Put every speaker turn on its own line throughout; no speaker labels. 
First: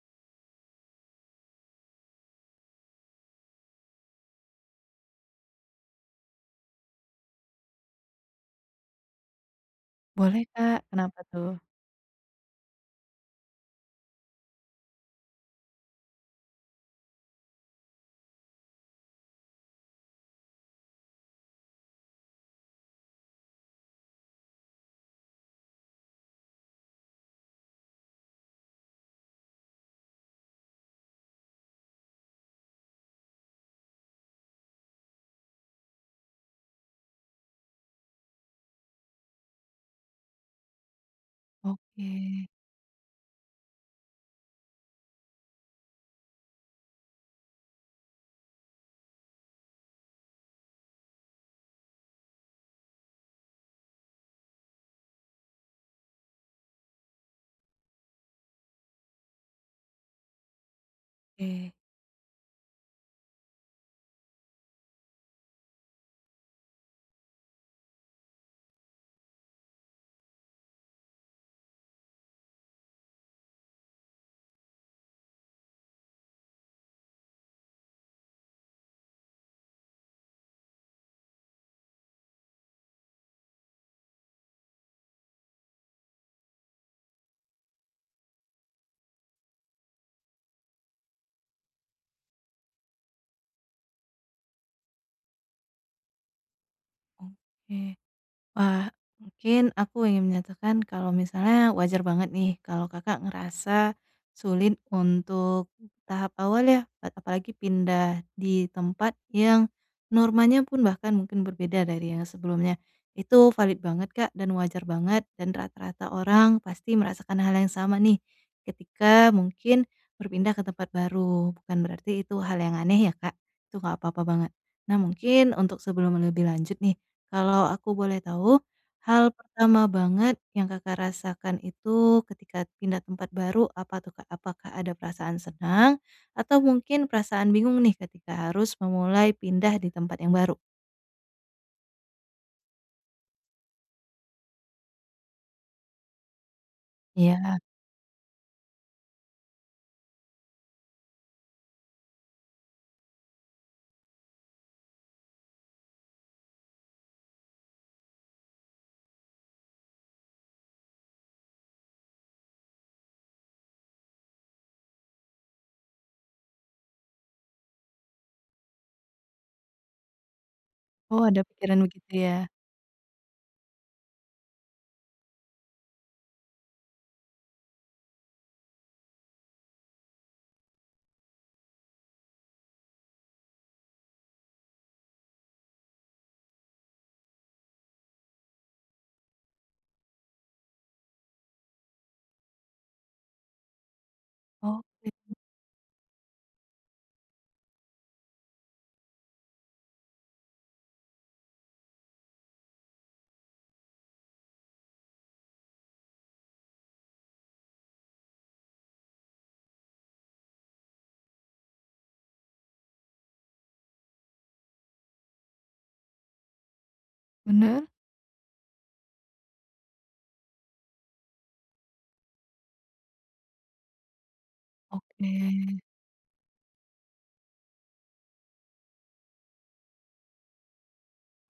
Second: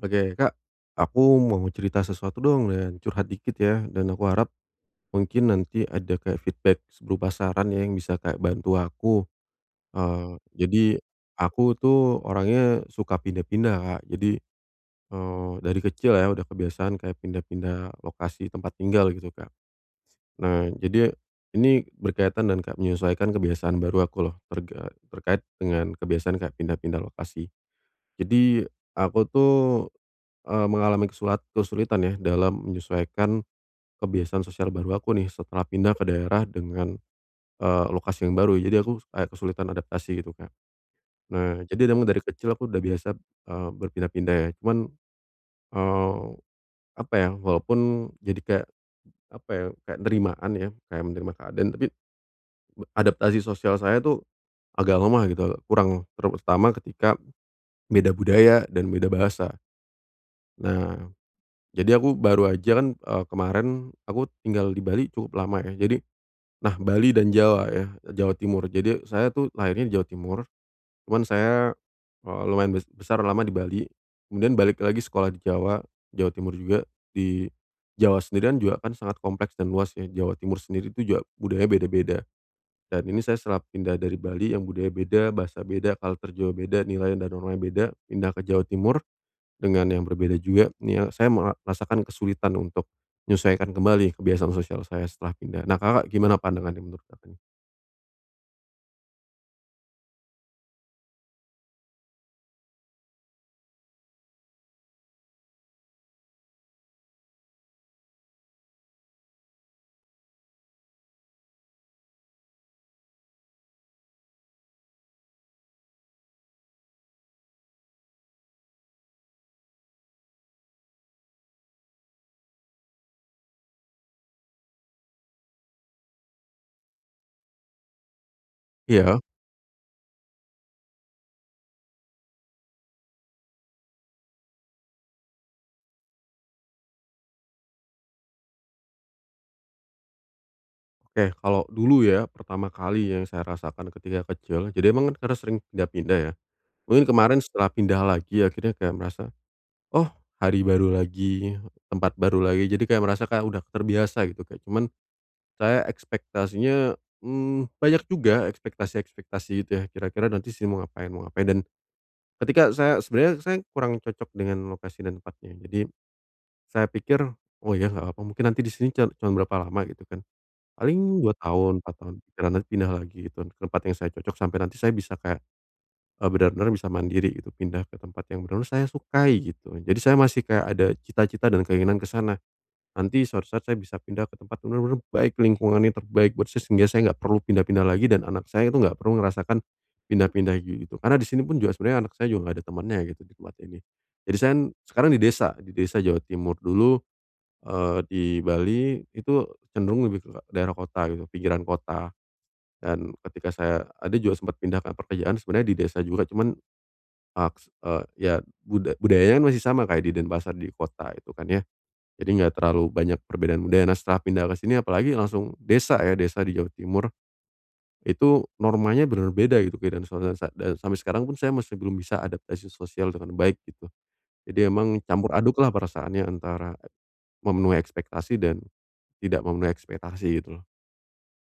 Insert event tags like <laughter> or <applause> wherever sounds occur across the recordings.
Oke. Kak, aku mau cerita sesuatu dong, dan curhat dikit ya, dan aku harap, mungkin nanti ada kayak feedback, s berupa saran ya yang bisa kayak bantu aku. Eee,
Boleh Kak.
jadi,
Kenapa tuh?
aku tuh orangnya, suka pindah-pindah, Kak. Jadi, eee, dari kecil ya, udah kebiasaan kayak pindah-pindah, lokasi tempat tinggal, gitu, Kak. S nah jadi, ini berkaitan dan kak menyesuaikan kebiasaan baru aku loh, terga terkait dengan kebiasaan kayak pindah-pindah lokasi. Jadi aku tuh, eee, mengalami kesulat kesulitan ya, dalam menyesuaikan, kebiasaan sosial baru aku nih, setelah pindah ke daerah dengan, eee, lokasi yang baru, jadi, aku kayak kesulitan adaptasi gitu, Kak. Nah, jadi deng dari
Oke.
kecil aku udah biasa, eee, berpindah-pindah ya, cuman, eee, apa ya, walaupun, jadi kayak, apa ya, kayak nerimaan ya, kayak menerima keadaan. Tapi, b adaptasi sosial saya tuh, agak lemah gitu, agak kurang. Terutama ketika, beda budaya dan beda bahasa. Nah.
Oke.
Jadi aku, baru aja kan, eee, kemarin aku tinggal di Bali, cukup lama ya, jadi nah, Bali dan Jawa ya, e Jawa Timur. Jadi saya tuh, lahirnya di Jawa Timur. Cuman saya, eee, lumayan bes besar lama di Bali. Kemudian balik lagi sekolah di Jawa, Jawa Timur juga. Di Jawa sendirian, juga kan sangat kompleks dan luas ya, Jawa Timur sendiri itu juga, budaya beda-beda. Dan ini saya setelah pindah dari Bali, yang budaya beda, bahasa beda, culture juga beda, nilainya dan normanya beda. Pindah ke Jawa Timur. Dengan yang berbeda juga, nih ya, saya merasakan kesulitan untuk, menyesuaikan kembali kebiasaan sosial saya, setelah pindah, nah Kakak gimana pandangannya, menurut Kakaknya?
Oke. Wah! Mungkin, aku ingin menyatakan kalau misalnya wajar banget nih, kalau Kakak ngerasa, sulit untuk di tahap awal ya, kan apalagi pindah di tempat yang, normanya pun bahkan mungkin berbeda dari yang sebelumnya. Itu valid banget, Kak, dan wajar banget, dan rata-rata orang pasti merasakan hal yang sama nih, ketika mungkin berpindah ke tempat baru. Bukan berarti itu hal yang aneh ya Kak? Itu enggak apa-apa banget. Nah mungkin untuk sebelum e lebih lanjut nih. Kalau aku boleh tahu,
Iya.
hal pertama banget yang Kakak rasakan itu, ketika pindah tempat baru apa tuh, Kak? Apakah ada perasaan senang, atau mungkin perasaan bingung nih, ketika harus memulai pindah di tempat yang baru?
Oke. Kalau dulu ya, pertama kali yang saya rasakan ketika kecil. Jadi emang karena sering pindah-pindah ya. Mungkin kemarin
Iya.
setelah pindah lagi akhirnya kayak merasa, "Oh hari baru lagi, tempat baru lagi." Jadi kayak merasa, kayak udah terbiasa gitu. Ya cuman, saya ekspektasinya, mmm, banyak juga ekspektasi-ekspektasi gitu ya, "Kira-kira nanti saya mau ngapain, mau ngapain." Dan, ketika saya, sebenarnya saya kurang cocok dengan lokasi dan tempatnya. Jadi, saya pikir, "Oh ya enggak apa-apa. Mungkin nanti di sini can cuma berapa lama." Gitu kan. Paling
Oh
2
ada
tahun,
pikiran
4
begitu
tahun,
ya?
nanti pindah lagi ke tempat yang saya cocok sampai nanti saya bisa kayak, e benar-benar bisa mandiri gitu, pindah ke tempat yang benar-benar saya sukai, gitu. Jadi saya masih kayak ada cita-cita dan keinginan ke sana. Nanti suatu saat saya bisa pindah ke tempat yang benar-benar baik lingkungannya, terbaik buat saya sehingga saya enggak perlu pindah-pindah lagi, dan anak saya itu enggak perlu ngerasakan, pindah-pindah ge gitu. Karena di sini pun juga sebenarnya anak saya juga enggak ada temennya gitu di tempat ini. Jadi saya, sekarang
Oke.
di desa, di desa Jawa Timur, dulu, eee, di Bali, itu cenderung lebih ke daerah kota gitu, pinggiran kota. Dan, ketika saya ada juga sempat pindah ke pekerjaan sebenarnya di desa juga. Cuman, maks eee ya buda budayanya masih sama kayak di Denpasar, di kota itu kan ya. Jadi enggak terlalu banyak perbedaan budaya. Nah setelah pindah ke sini, apalagi langsung desa ya, desa di Jawa Timur.
Benar.
Itu, normanya benar beda gitu. Beda dan suatu sa et sampai sekarang pun saya masih belum bisa adaptasi sosial dengan baik, gitu. Jadi emang, campur aduklah
Oke.
perasaannya antara, memenuhi ekspektasi dan, tidak memenuhi ekspektasi gitu loh.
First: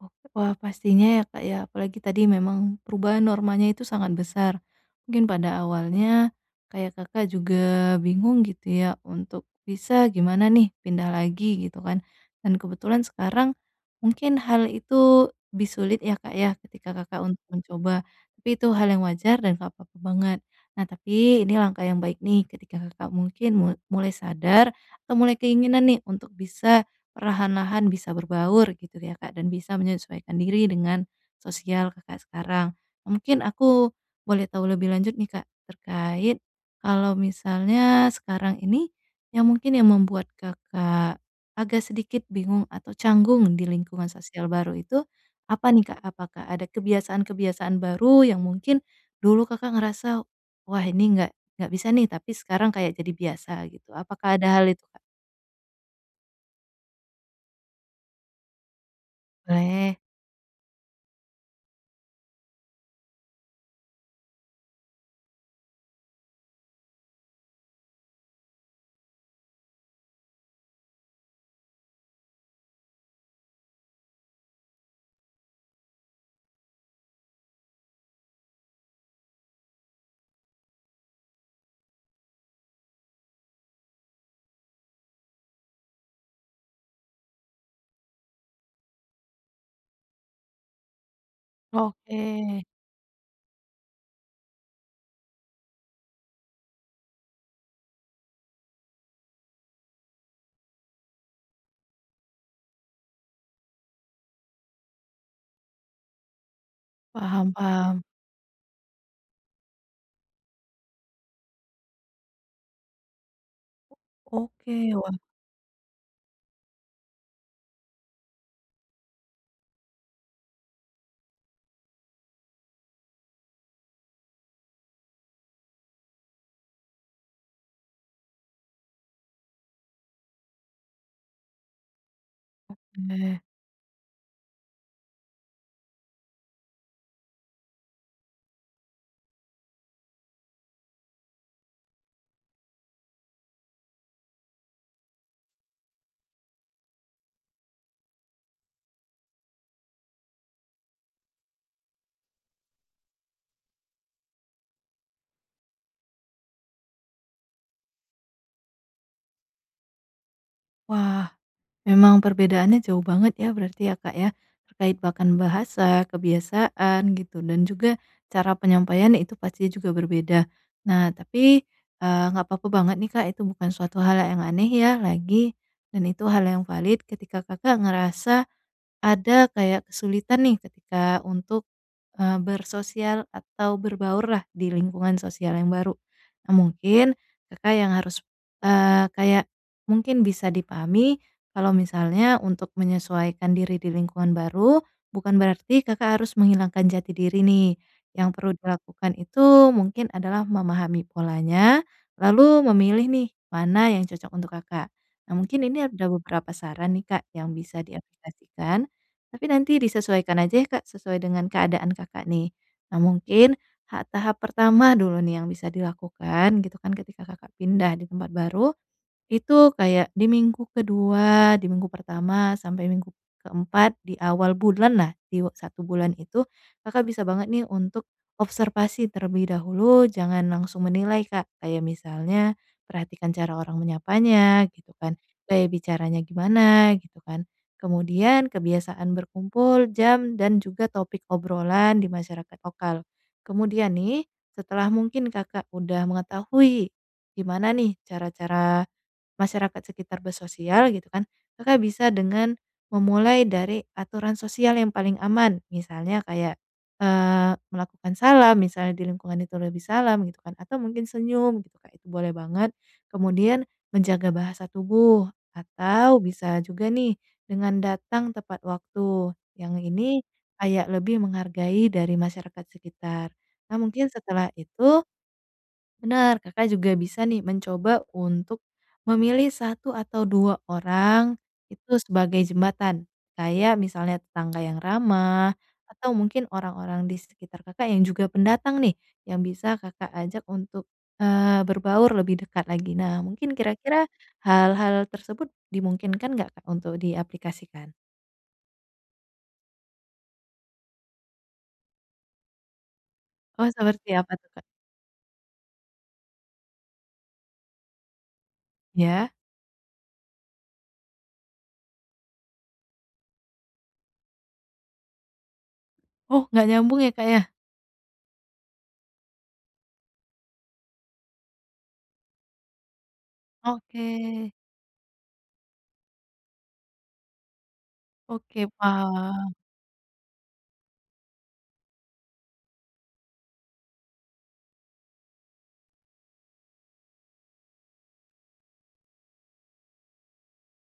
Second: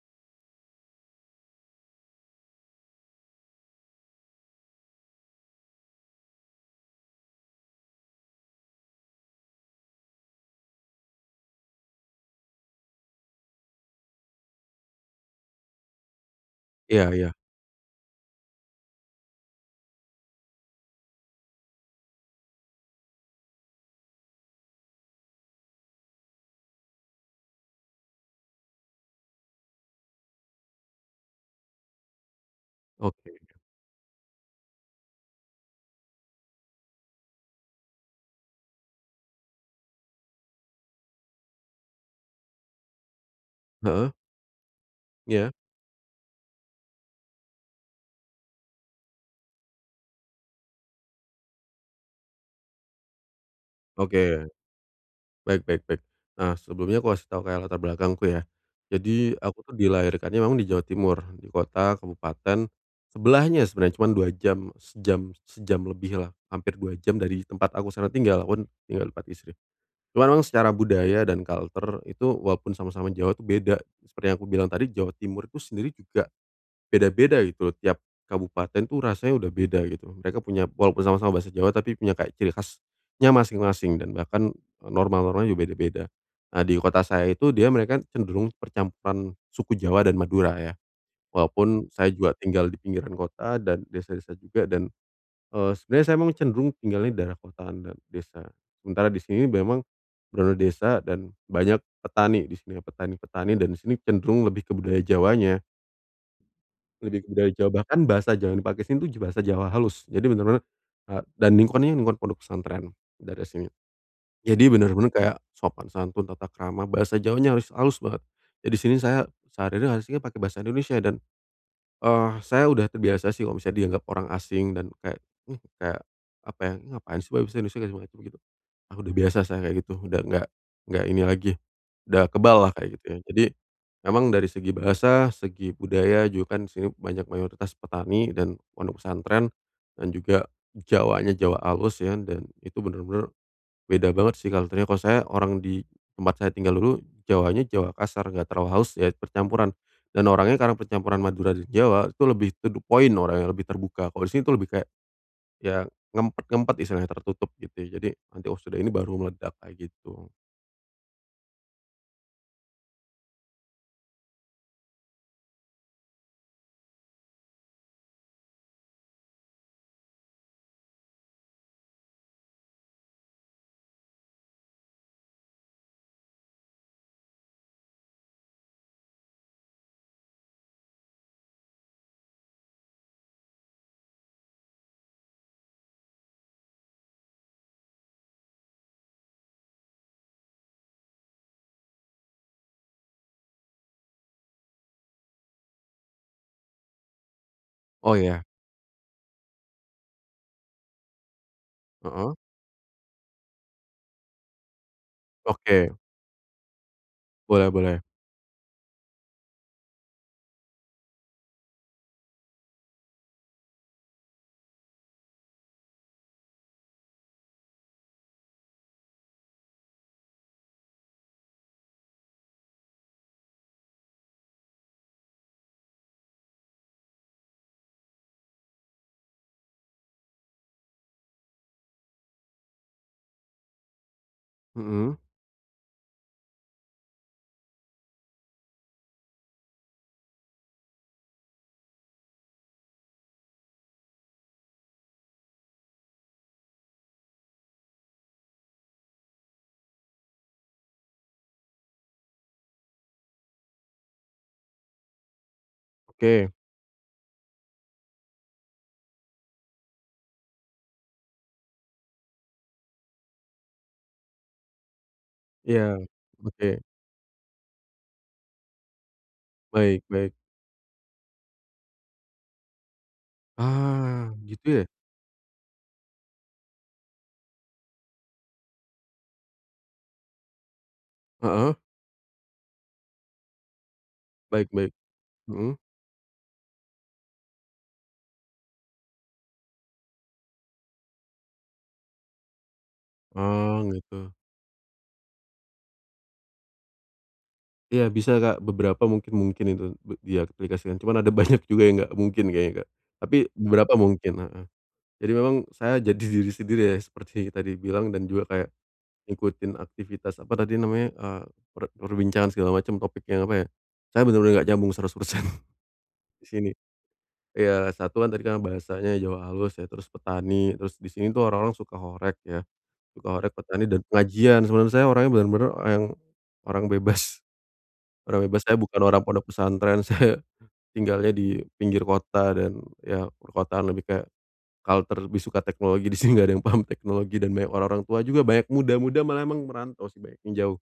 Oh. Wah, pastinya ya, Kak, ya. Apalagi tadi memang perubahan normanya itu sangat besar. Mungkin pada awalnya, kayak Kakak juga bingung gitu ya untuk bisa gimana nih, pindah lagi gitu kan. Dan kebetulan sekarang mungkin hal itu lebih sulit ya, Kak, ya ketika
Iya
Kakak
Iya.
untuk mencoba. Tapi itu hal yang wajar dan enggak apa-apa banget. Nah, tapi ini langkah yang baik nih. Ketika Kakak mungkin mul mulai sadar atau mulai keinginan nih untuk bisa perlahan-lahan bisa berbaur gitu ya, Kak. Dan bisa menyesuaikan diri dengan sosial Kakak sekarang.
Oke.
Mungkin aku boleh tahu lebih lanjut nih, Kak, terkait kalau misalnya sekarang ini yang mungkin yang membuat Kakak agak sedikit bingung atau canggung di lingkungan
Heeh.
sosial baru itu
Iya.
apa nih, Kak? Apakah ada kebiasaan-kebiasaan baru yang mungkin dulu Kakak ngerasa, "Wah ini enggak enggak bisa nih, tapi sekarang kayak jadi biasa," gitu. Apakah
Oke.
ada hal itu, Kak?
Baik baik baik. Nah, sebelumnya aku kasih tahu kayak latar belakangku ya. Jadi, aku tuh
Boleh.
dilahirkannya memang di Jawa Timur, di kota kabupaten sebelahnya sebenarnya. Cuma 2 jam, sejam sejam lebihlah hampir 2 jam dari tempat aku sekarang tinggal. Aku kan tinggal tempat istri. Cuma memang secara budaya dan culture itu walaupun sama-sama Jawa tu beda. Seperti yang aku bilang tadi, Jawa Timur itu sendiri juga beda-beda gitu loh tiap kabupaten, dan itu rasanya udah beda gitu. Mereka punya walaupun sama-sama bahasa Jawa tapi punya kayak ciri khasnya masing-masing dan bahkan norma-normanya juga beda-beda. Nah di kota saya itu, dia mereka cenderung percampuran suku Jawa dan Madura ya. Walaupun saya juga
Oke.
tinggal di pinggiran kota dan desa-desa juga dan, eee, sebenarnya saya memang cenderung tinggalnya di daerah kota dan desa. Sementara di sini memang bener-bener desa dan banyak petani di sini petani-petani dan di sini cenderung lebih ke budaya Jawanya. Lebih ke budaya
Paham
Jawa. Bahkan
paham.
bahasa Jawa yang dipakai sini bahasa Jawa halus. Jadi bener-bener, eee, dan lingkungannya, lingkungan pondok pesantren daerah sini. Jadi,
Oke.
bener-bener
Wah.
kayak sopan santun, tata krama, bahasa Jawanya halus-halus banget. Jadi di sini, saya sehari-hari <unintelligible> pakai bahasa Indonesia dan, eh, saya udah terbiasa sih kalau misalnya dianggap orang asing dan kayak, uh kayak apa ya, "Ini nga ngapain ngapain sih pake bahasa Indonesia." Dari mereka begitu, ah, udah biasa saya kayak gitu, udah enggak enggak ini lagi, udah keballah
Oh.
kayak gitu ya.
Bener.
Jadi, emang dari segi bahasa, segi budaya juga kan di sini banyak mayoritas petani dan pondok pesantren. Dan juga Jawanya Jawa halus ya dan itu bener-bener beda banget sih culture-nya. Kalau saya orang di tempat saya tinggal dulu Jawanya, Jawa kasar enggak terlalu halus ya percampuran. Dan orangnya karena percampuran Madura dan Jawa itu lebih to the point orangnya lebih terbuka. Kalau di sini tu lebih kayak ya ngempet-ngempet istilahnya, tertutup gitu ya. Jadi nanti, "Oh sudah ini baru meledak," kayak gitu.
Wah, memang perbedaannya jauh banget ya berarti ya Kak ya terkait bahkan bahasa, kebiasaan, gitu dan juga cara penyampaiannya itu pastinya juga berbeda. Nah, tapi, eee, nggak papa banget nih Kak itu bukan suatu hal yang aneh ya lagi dan itu hal yang valid ketika Kakak ngerasa ada kayak kesulitan nih ketika untuk, eee, bersosial atau berbaurlah di lingkungan sosial yang baru. Eee, mungkin Kakak yang harus, eee, kayak mungkin bisa dipahami kalau misalnya untuk menyesuaikan diri di lingkungan baru, bukan berarti Kakak harus menghilangkan jati diri nih.
Oh
Yang
ya.
perlu dilakukan itu mungkin adalah memahami polanya,
Heeh.
lalu memilih nih mana yang cocok untuk Kakak. Nah mungkin ini
Oke.
ada beberapa saran nih Kak yang
Boleh
bisa
boleh.
diaplikasikan. Tapi nanti disesuaikan aja ya Kak sesuai dengan keadaan Kakak nih. Nah mungkin ha tahap pertama dulu nih yang bisa dilakukan gitu kan ketika Kakak pindah di tempat baru, itu kayak di minggu ke-2, di minggu pertama, sampai minggu ke-4 di awal bulanlah di u 1 bulan itu Kakak bisa banget nih untuk observasi terlebih dahulu. Jangan langsung menilai Kak, kayak misalnya perhatikan cara orang menyapanya gitu
Hmm.
kan, gaya bicaranya gimana, gitu kan. Kemudian kebiasaan berkumpul, jam, dan juga topik obrolan di masyarakat lokal. Kemudian nih setelah mungkin Kakak udah mengetahui gimana nih cara-cara masyarakat sekitar bersosial gitu kan, Kakak bisa dengan memulai dari aturan sosial yang paling aman, misalnya
Oke.
kayak, eee, melakukan salam misalnya di lingkungan itu lebih salam gitu kan, atau mungkin senyum gitu Kak itu boleh banget. Kemudian menjaga bahasa tubuh
Iya,
atau bisa
oke.
juga nih dengan datang tepat waktu, yang
Baik
ini
baik.
kayak lebih menghargai dari masyarakat sekitar. Nah mungkin
Ah
setelah
gitu ya.
itu bener Kakak juga bisa nih mencoba untuk memilih 1 atau 2 orang,
Heeh.
itu sebagai jembatan. Kayak misalnya tetangga
Baik
yang
baik,
ramah
hmm.
atau mungkin orang-orang di sekitar Kakak yang juga pendatang nih yang bisa Kakak ajak untuk, eee, berbaur lebih dekat lagi. Nah mungkin
Oh
kira-kira,
gitu.
hal-hal tersebut dimungkinkan nggak Kak untuk diaplikasikan?
Iya bisa Kak, beberapa mungkin mungkin itu b diaplikasikan cuma ada banyak juga yang enggak mungkin kayaknya Kak. Tapi
Oh
beberapa
seperti apa
mungkin
tuh Kak?
heeh. Jadi memang saya jadi diri sendiri ya seperti tadi bilang dan juga kayak
Ya.
ngikutin aktivitas apa tadi namanya, eee, per perbincangan segala macam topik yang apa ya, saya bener-bener enggak nyambung 100%,
Oh
di
nggak
sini.
nyambung ya Kak ya?
Iya satu kan tadi karena bahasanya Jawa halus ya, terus petani, terus di sini tuh orang-orang suka horeg ya, suka horeg, petani dan
Oke.
pengajian. Sedangkan saya orangnya bener-bener orang- orang bebas. Orang bebas
Oke
saya bukan orang pondok
paham.
pesantren. Saya tinggalnya di pinggir kota dan ya perkotaan lebih kayak culture, lebih suka teknologi di sini enggak ada yang paham teknologi dan banyak orang-orang tua juga banyak muda-muda malah emang merantau sih banyak yang jauh.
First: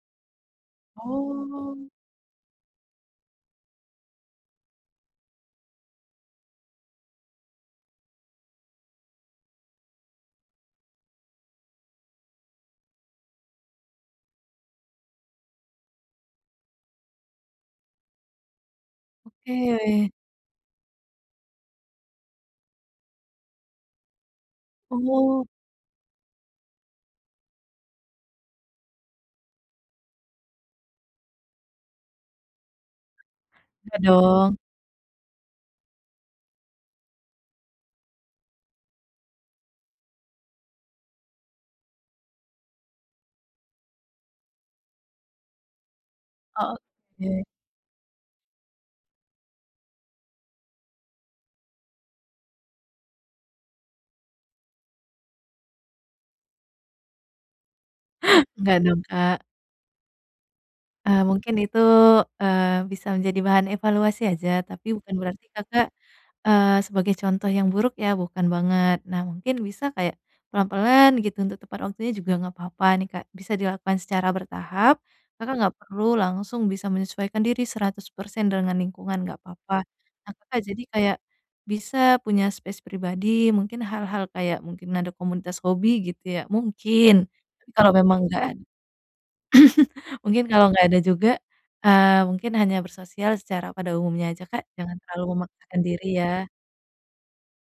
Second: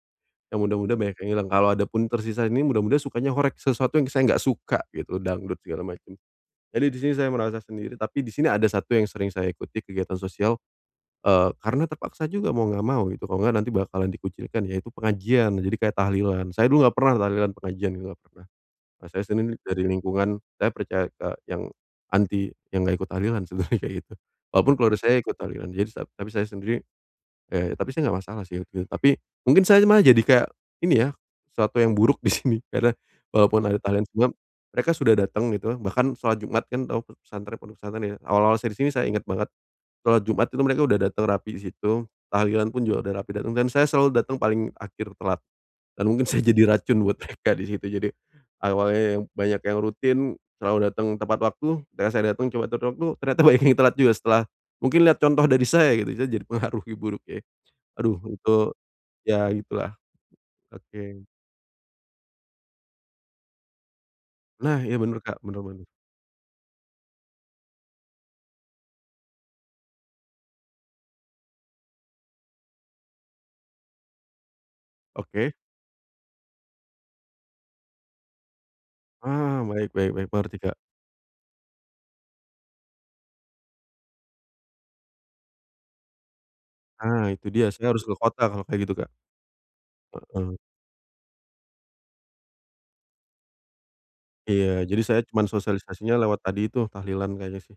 Yang muda-muda banyak yang hilang, kalau
Oh.
adapun tersisa ini muda-muda sukanya horeg, sesuatu yang saya enggak suka gitu, dangdut segala macem. Jadi di sini saya merasa sendiri, tapi di sini ada satu yang sering saya ikuti kegiatan sosial. Eee, karena terpaksa juga mau enggak mau gitu kalau enggak nanti bakalan dikucilkan yaitu pengajian. Jadi kayak tahlilan, saya dulu enggak pernah tahlilan pengajian gitu ga pernah. Kalo saya Senin dari
Oke.
lingkungan saya percaya ke yang anti yang enggak ikut tahlilan sebenernya kayak gitu. Walaupun keluarga saya ikut
Oh.
tahlilan jadi sa tapi saya sendiri ya tapi saya enggak masalah sih itu, tapi mungkin saya malah jadi kayak ini ya, suatu yang buruk di sini. Karena walaupun ada
Ya
tahlilan, cuma
dong.
mereka sudah datang gitu bahkan sholat Jumat kan tau p pesantren pondok pesantren ya, awal-awal saya di sini saya inget banget sholat Jumat itu mereka udah datang rapi di situ. Tahlilan pun juga udah rapi datang dan saya selalu datang paling akhir telat, dan mungkin saya jadi
Oh
racun buat
oke.
mereka di situ jadi, awalnya yang banyak yang rutin selalu datang tepat waktu, ketika saya datang coba tepat waktu ternyata banyak yang telat juga setelah mungkin lihat contoh dari saya gitu, saya jadi pengaruhi buruknya. Aduh untuk,
Enggak dong Kak.
ya gitu lah,
Eee,
oke.
mungkin itu, eee, bisa menjadi bahan evaluasi aja,
Nah.
tapi
Iya
bukan
bener Kak,
berarti
bener bener.
Kakak, eee, sebagai contoh yang buruk ya bukan banget. Nah mungkin bisa kayak pelan-pelan gitu untuk tepat waktunya juga nggak papa nih Kak bisa dilakukan secara bertahap.
Oke.
Kakak nggak perlu langsung bisa menyesuaikan diri 100% dengan lingkungan enggak
Ah
papa.
baik baik baik,
Nah
mengerti
Kakak
Kak.
jadi kayak bisa punya space pribadi, mungkin hal-hal kayak mungkin, ada komunitas hobi gitu ya, mungkin.
Ah itu
Tapi
dia
kalau
saya harus ke
memang nggak
kota
ad
kalo kayak gitu Kak.
<coughs> mungkin
Heeh.
kalau nggak ada juga, eee, mungkin hanya bersosial secara pada umumnya aja Kak,
Iya.
jangan
Jadi saya
terlalu
cuman
memaksakan diri
sosialisasinya lewat
ya.
tadi tuh tahlilan kayaknya sih,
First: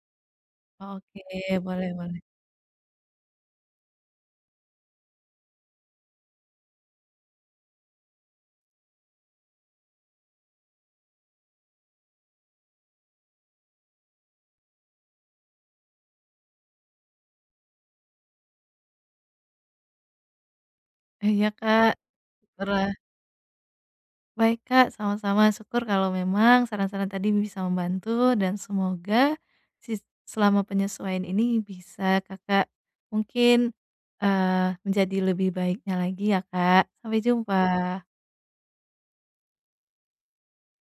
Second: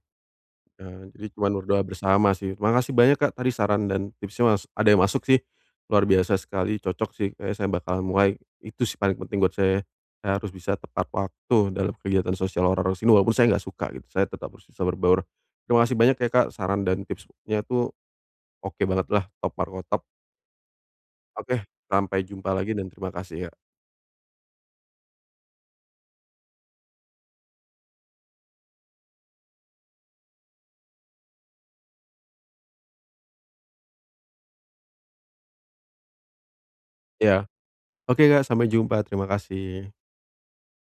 eee,
Oke
jadi cuman berdoa
boleh boleh.
bersama sih. Terima kasih banyak Kak tadi saran dan tipsnya mas ada yang masuk sih, luar biasa sekali. Cocok sih kayaknya saya bakal mulai itu sih paling penting buat saya. Saya harus bisa tepat waktu dalam kegiatan sosial orang-orang sini walaupun saya enggak suka gitu, saya tetap bisa bisa berbaur. Terima kasih banyak ya Kak saran dan tipsnya tuh oke banget lah top markotop.
Iya
Oke.
Kak,
Sampai jumpa lagi dan
terah
terima kasih ya.
Baik Kak, sama-sama syukur kalau memang saran-saran tadi bisa membantu dan semoga sis selama penyesuaian ini bisa Kakak mungkin, eee, menjadi lebih baiknya lagi ya Kak, sampai
Ya.
jumpa.
Oke Kak sampai jumpa terima kasih.